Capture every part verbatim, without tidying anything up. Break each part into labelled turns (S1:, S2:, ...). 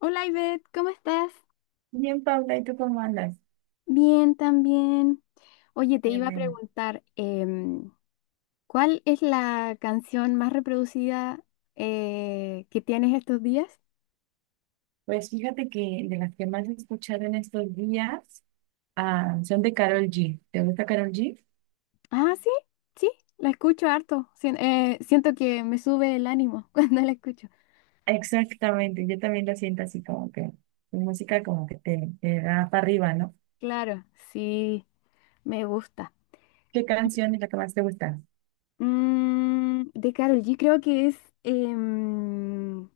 S1: Hola Ivette, ¿cómo estás?
S2: Bien, Paula, ¿y tú cómo andas?
S1: Bien, también. Oye, te
S2: Qué
S1: iba a
S2: bueno.
S1: preguntar, em, ¿cuál es la canción más reproducida eh, que tienes estos días?
S2: Pues fíjate que de las que más he escuchado en estos días ah, son de Karol G. ¿Te gusta Karol G?
S1: Ah, sí, sí, la escucho harto. Sien- eh, siento que me sube el ánimo cuando la escucho.
S2: Exactamente, yo también lo siento así como que su música como que te, te da para arriba, ¿no?
S1: Claro, sí, me gusta.
S2: ¿Qué canción es la que más te gusta?
S1: Mm, de Karol G creo que es em,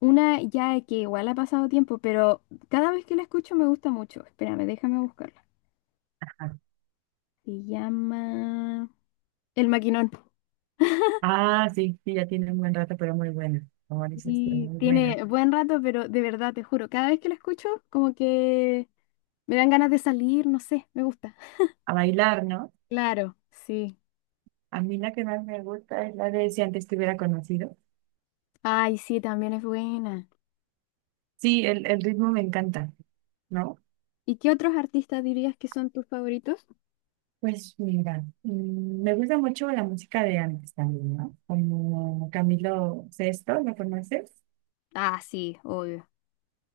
S1: una ya que igual ha pasado tiempo, pero cada vez que la escucho me gusta mucho. Espérame, déjame buscar.
S2: Ajá.
S1: Se llama El Maquinón.
S2: Ah, sí, sí, ya tiene un buen rato, pero muy buena. Como dices, tú,
S1: Y
S2: muy buena.
S1: tiene buen rato, pero de verdad, te juro, cada vez que la escucho, como que me dan ganas de salir, no sé, me gusta.
S2: A bailar, ¿no?
S1: Claro, sí.
S2: A mí la que más me gusta es la de Si antes te hubiera conocido.
S1: Ay, sí, también es buena.
S2: Sí, el, el ritmo me encanta, ¿no?
S1: ¿Y qué otros artistas dirías que son tus favoritos?
S2: Pues mira, mm, me gusta mucho la música de antes también, ¿no? Como Camilo Sesto, ¿lo conoces?
S1: Ah, sí, obvio.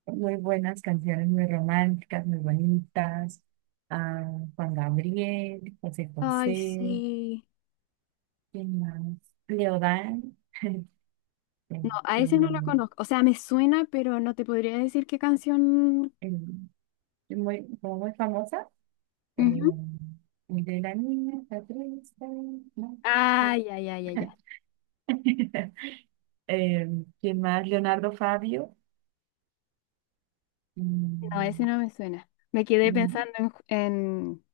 S2: Muy buenas canciones, muy románticas, muy bonitas. Ah, Juan Gabriel, José
S1: Ay,
S2: José,
S1: sí.
S2: ¿quién más? Leodán, este,
S1: No, a ese no lo conozco. O sea, me suena, pero no te podría decir qué canción.
S2: eh, muy, como muy famosa. eh,
S1: Ujú.
S2: el de la niña está triste, ¿no?
S1: Ay, ay, ay, ay, ay.
S2: Eh, ¿quién más? Leonardo Fabio.
S1: No,
S2: mm,
S1: ese no me suena. Me quedé
S2: Mm,
S1: pensando en, Ju- en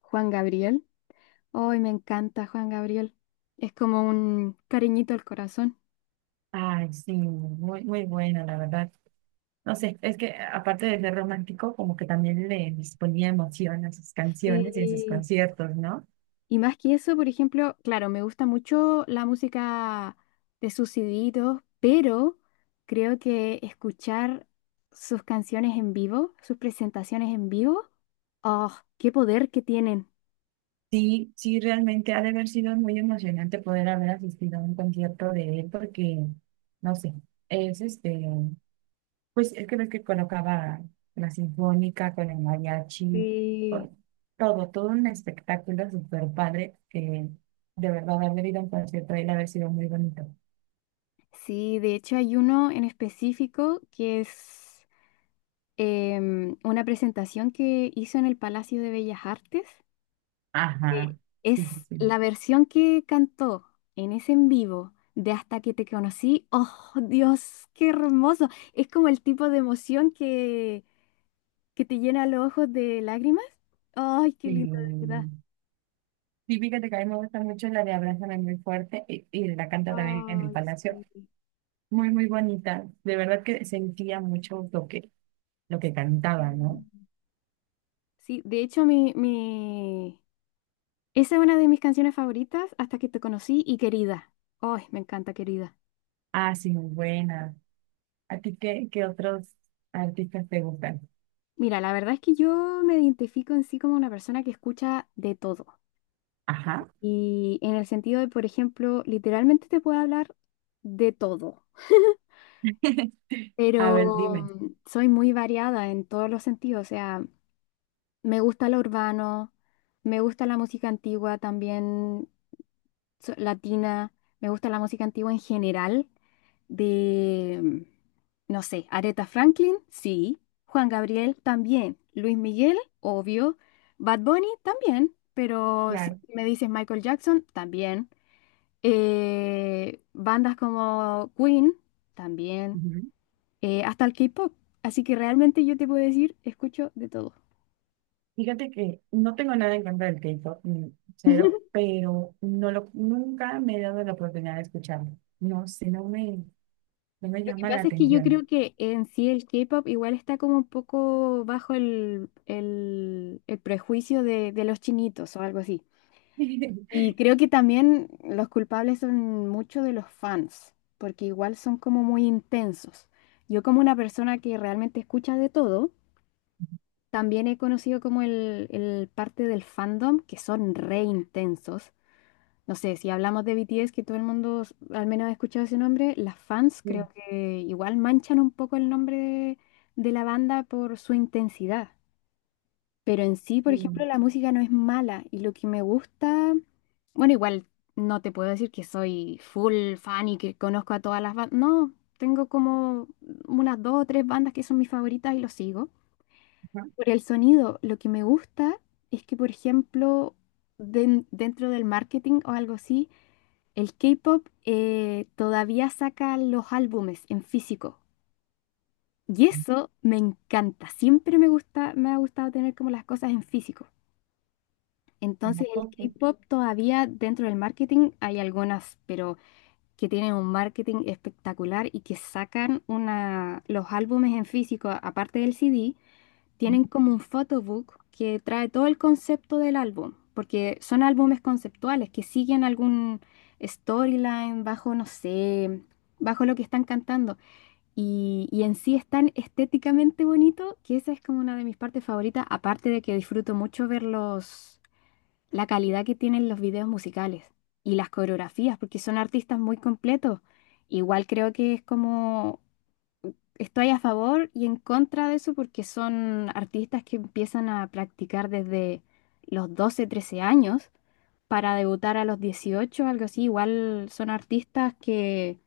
S1: Juan Gabriel. Hoy me encanta Juan Gabriel. Es como un cariñito al corazón.
S2: Ay, sí, muy, muy buena, la verdad. No sé, es que aparte de ser romántico, como que también le les ponía emoción a sus canciones y a sus
S1: Sí.
S2: conciertos, ¿no?
S1: Y más que eso, por ejemplo, claro, me gusta mucho la música de sus CDitos, pero creo que escuchar sus canciones en vivo, sus presentaciones en vivo, ¡oh, qué poder que tienen!
S2: Sí, sí, realmente ha de haber sido muy emocionante poder haber asistido a un concierto de él porque, no sé, es este, pues es que ves que colocaba la sinfónica con el mariachi,
S1: Sí,
S2: con todo, todo un espectáculo súper padre que de verdad haber ido a un concierto de él ha de haber sido muy bonito.
S1: sí, de hecho hay uno en específico que es em, una presentación que hizo en el Palacio de Bellas Artes.
S2: Ajá,
S1: Eh,
S2: sí, sí,
S1: Es
S2: sí.
S1: la versión que cantó en ese en vivo de Hasta que te conocí. ¡Oh, Dios, qué hermoso! Es como el tipo de emoción que, que te llena los ojos de lágrimas. ¡Ay, qué
S2: Sí,
S1: lindo, de verdad!
S2: sí, fíjate que a mí me gusta mucho la de Abrázame muy fuerte y, y la canta también en el
S1: Ay,
S2: Palacio.
S1: sí.
S2: Muy, muy bonita. De verdad que sentía mucho lo que, lo que cantaba, ¿no?
S1: Mm. Sí, de hecho, mi, mi... esa es una de mis canciones favoritas, Hasta que te conocí y Querida. ¡Ay, me encanta, Querida!
S2: Ah, sí, muy buena. ¿A ti qué, qué otros artistas te gustan?
S1: Mira, la verdad es que yo me identifico en sí como una persona que escucha de todo.
S2: Ajá.
S1: Y en el sentido de, por ejemplo, literalmente te puedo hablar de todo,
S2: A ver,
S1: pero
S2: dime.
S1: mm, soy muy variada en todos los sentidos. O sea, me gusta lo urbano, me gusta la música antigua también so- latina, me gusta la música antigua en general, de, mm, no sé, Aretha Franklin, sí, Juan Gabriel también, Luis Miguel, obvio, Bad Bunny también, pero si
S2: Claro.
S1: me dices Michael Jackson, también. Eh, bandas como Queen también,
S2: Ujú.
S1: eh, hasta el K-pop. Así que realmente yo te puedo decir, escucho de todo.
S2: Fíjate que no tengo nada en contra del K-pop, mm, cero, pero no lo, nunca me he dado la oportunidad de escucharlo. No sé, no me, no me
S1: Lo que
S2: llama la
S1: pasa es que yo
S2: atención.
S1: creo que en sí el K-pop igual está como un poco bajo el, el- el prejuicio de, de los chinitos o algo así. Y creo que también los culpables son muchos de los fans, porque igual son como muy intensos. Yo como una persona que realmente escucha de todo, también he conocido como el, el parte del fandom que son re intensos. No sé, si hablamos de B T S, que todo el mundo s- al menos ha escuchado ese nombre, las fans creo
S2: Sí,
S1: que igual manchan un poco el nombre de, de la banda por su intensidad. Pero en sí, por ejemplo,
S2: sí,
S1: la música no es mala y lo que me gusta, bueno, igual no te puedo decir que soy full fan y que conozco a todas las bandas. No, tengo como unas dos o tres bandas que son mis favoritas y lo sigo.
S2: ajá,
S1: Por el sonido, lo que me gusta es que, por ejemplo, den- dentro del marketing o algo así, el K-pop eh, todavía saca los álbumes en físico. Y eso me encanta. Siempre me gusta, me ha gustado tener como las cosas en físico.
S2: a lo
S1: Entonces el
S2: poco,
S1: K-pop todavía dentro del marketing hay algunas, pero que tienen un marketing espectacular y que sacan una, los álbumes en físico, aparte del C D, tienen como un photobook que trae todo el concepto del álbum, porque son álbumes conceptuales que siguen algún storyline bajo, no sé, bajo lo que están cantando. Y, y en sí es tan estéticamente bonito que esa es como una de mis partes favoritas, aparte de que disfruto mucho verlos la calidad que tienen los videos musicales y las coreografías, porque son artistas muy completos. Igual creo que es como, estoy a favor y en contra de eso porque son artistas que empiezan a practicar desde los doce trece años para debutar a los dieciocho algo así. Igual son artistas que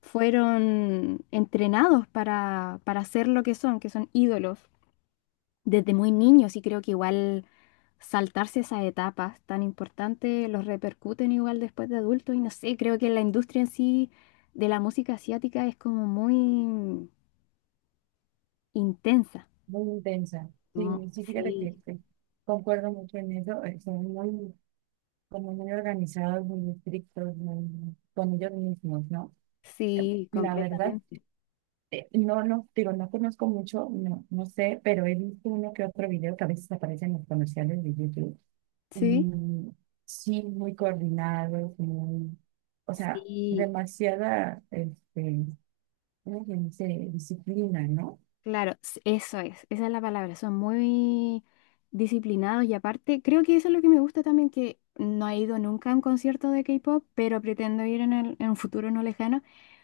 S1: fueron entrenados para, para ser lo que son, que son ídolos desde muy niños y creo que igual saltarse esas etapas tan importantes los repercuten igual después de adultos y no sé, creo que la industria en sí de la música asiática es como muy intensa.
S2: muy intensa.
S1: Mm,
S2: Sí, sí, fíjate
S1: sí,
S2: que, que concuerdo mucho en eso. eh, Son muy, como muy organizados, muy estrictos, muy, con ellos mismos, ¿no? Eh,
S1: sí,
S2: la verdad,
S1: completamente.
S2: eh, no, no, digo, no conozco mucho, no, no sé, pero he visto uno que otro video que a veces aparece en los comerciales de YouTube. Y
S1: Sí,
S2: sí, muy coordinados, muy, o sea,
S1: sí.
S2: demasiada, este alguien se disciplina, ¿no?
S1: Claro, s- eso es, esa es la palabra, son muy disciplinados y aparte, creo que eso es lo que me gusta también, que no he ido nunca a un concierto de K-pop, pero pretendo ir en, el- en un futuro no lejano,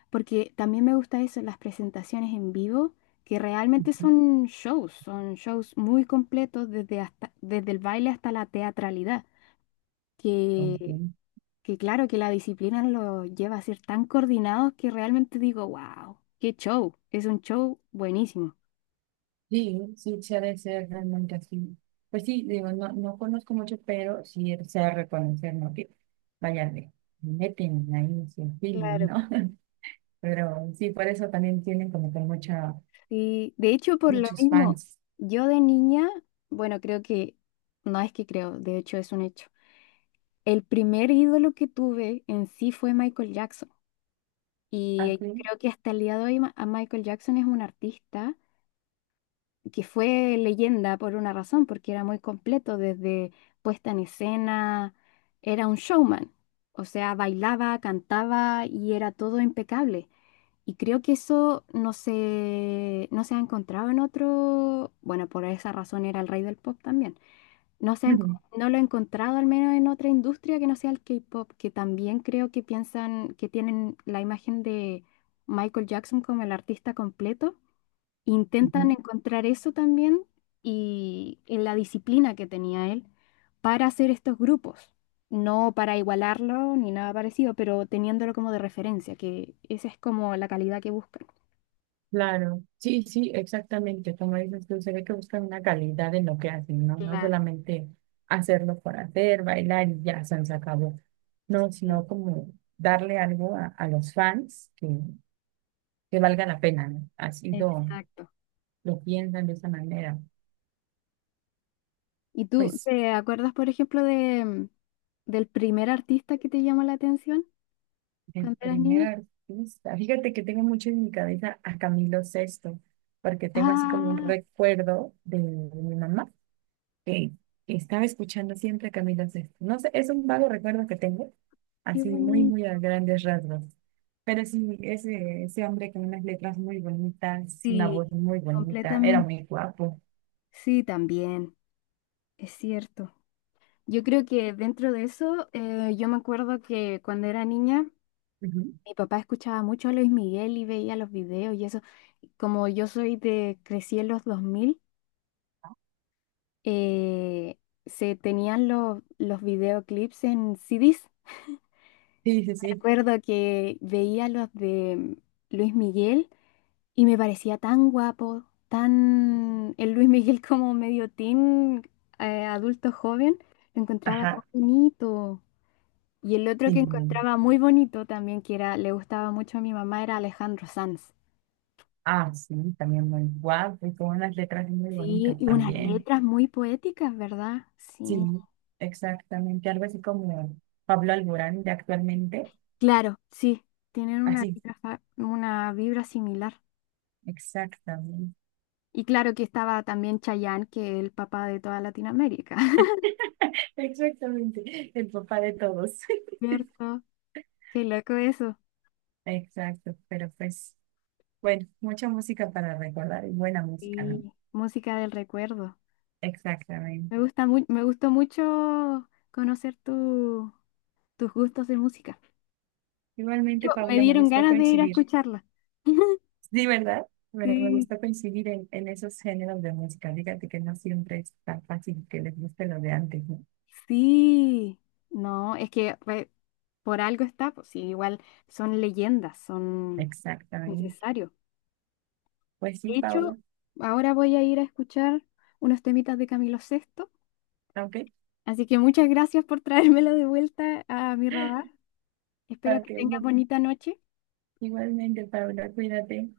S1: porque también me gusta eso, las presentaciones en vivo, que realmente
S2: Ujú.
S1: son shows, son shows muy completos desde, hasta, desde el baile hasta la teatralidad, que,
S2: Ok.
S1: que claro que la disciplina lo lleva a ser tan coordinados que realmente digo, wow, qué show, es un show buenísimo.
S2: Sí, sí, se ha de ser realmente así. Pues sí, digo, no, no conozco mucho, pero sí se ha de reconocer, ¿no? Que vaya, le le meten ahí su feeling,
S1: Claro.
S2: ¿no? Pero sí, por eso también tienen como que mucha,
S1: Sí, de hecho, por lo
S2: muchos
S1: mismo,
S2: fans.
S1: yo de niña, bueno, creo que, no es que creo, de hecho es un hecho. El primer ídolo que tuve en sí fue Michael Jackson. Y eh,
S2: Así.
S1: creo que hasta el día de hoy ma- a Michael Jackson es un artista que fue leyenda por una razón, porque era muy completo, desde puesta en escena, era un showman. O sea, bailaba, cantaba y era todo impecable. Y creo que eso no se, no se ha encontrado en otro, bueno, por esa razón era el rey del pop también. No se ha enco- no lo he encontrado al menos en otra industria que no sea el K-pop, que también creo que piensan que tienen la imagen de Michael Jackson como el artista completo. Intentan encontrar eso también y en la disciplina que tenía él para hacer estos grupos. No para igualarlo ni nada parecido, pero teniéndolo como de referencia, que esa es como la calidad que buscan.
S2: Claro, sí, sí, exactamente. Como dices tú, se ve que buscan una calidad en lo que hacen, ¿no? No
S1: Claro,
S2: solamente hacerlo por hacer, bailar y ya se nos acabó. No,
S1: sí,
S2: sino como darle algo a, a los fans que, que valga la pena, ¿no? Así lo,
S1: exacto.
S2: lo piensan de esa manera.
S1: ¿Y tú
S2: Pues
S1: te acuerdas, por ejemplo, de, mm, del primer artista que te llamó la atención
S2: el
S1: cuando eras
S2: primer
S1: niña?
S2: artista, fíjate que tengo mucho en mi cabeza a Camilo Sexto, porque tengo así como un
S1: Ah,
S2: recuerdo de mi mamá que estaba escuchando siempre a Camilo Sesto. No sé, es un vago recuerdo que tengo,
S1: qué
S2: así muy, muy
S1: bonito.
S2: a grandes rasgos. Pero sí, ese, ese hombre con unas letras muy bonitas, una
S1: Sí,
S2: voz muy bonita, era
S1: completamente.
S2: muy guapo.
S1: Sí, también, es cierto. Yo creo que dentro de eso, eh, yo me acuerdo que cuando era niña,
S2: Ujú.
S1: mi papá escuchaba mucho a Luis Miguel y veía los videos y eso. Como yo soy de, crecí en los dos mil. eh, Se tenían los, los videoclips en C Ds.
S2: Sí, sí,
S1: Me
S2: sí.
S1: acuerdo que veía los de Luis Miguel y me parecía tan guapo, tan el Luis Miguel como medio teen, eh, adulto joven, lo encontraba tan
S2: Ajá.
S1: bonito. Y el otro que
S2: Sí.
S1: encontraba muy bonito también, que era, le gustaba mucho a mi mamá, era Alejandro Sanz.
S2: Ah, sí, también muy guapo y con unas letras muy
S1: Sí,
S2: bonitas
S1: y unas
S2: también.
S1: letras muy poéticas, ¿verdad? Sí.
S2: Sí, exactamente. Algo así como Pablo Alborán de actualmente.
S1: Claro, sí, tienen una
S2: Así,
S1: vibra, fa- una vibra similar.
S2: exactamente.
S1: Y claro que estaba también Chayanne, que es el papá de toda Latinoamérica.
S2: Exactamente, el papá de todos.
S1: ¿Cierto? Qué loco eso.
S2: Exacto, pero pues, bueno, mucha música para recordar y buena música, ¿no?
S1: Y música del recuerdo. Me
S2: Exactamente.
S1: gusta mu- me gustó mucho conocer tu- tus gustos de música. Yo,
S2: Igualmente,
S1: me
S2: Paula, me
S1: dieron
S2: gustó
S1: ganas de ir a
S2: coincidir.
S1: escucharla.
S2: Sí, ¿verdad? Bueno, me
S1: Sí,
S2: gustó coincidir en, en esos géneros de música. Fíjate que no siempre es tan fácil que les guste lo de antes, ¿no?
S1: sí. No, es que re- por algo está, pues sí, igual son leyendas, son
S2: Exactamente.
S1: necesarios.
S2: Pues
S1: De
S2: sí,
S1: hecho,
S2: Paula.
S1: ahora voy a ir a escuchar unos temitas de Camilo Sexto.
S2: Ok,
S1: Así que muchas gracias por traérmelo de vuelta a mi radar. Espero
S2: ok.
S1: que tengas
S2: Me-
S1: bonita noche.
S2: Igualmente, Paula, cuídate.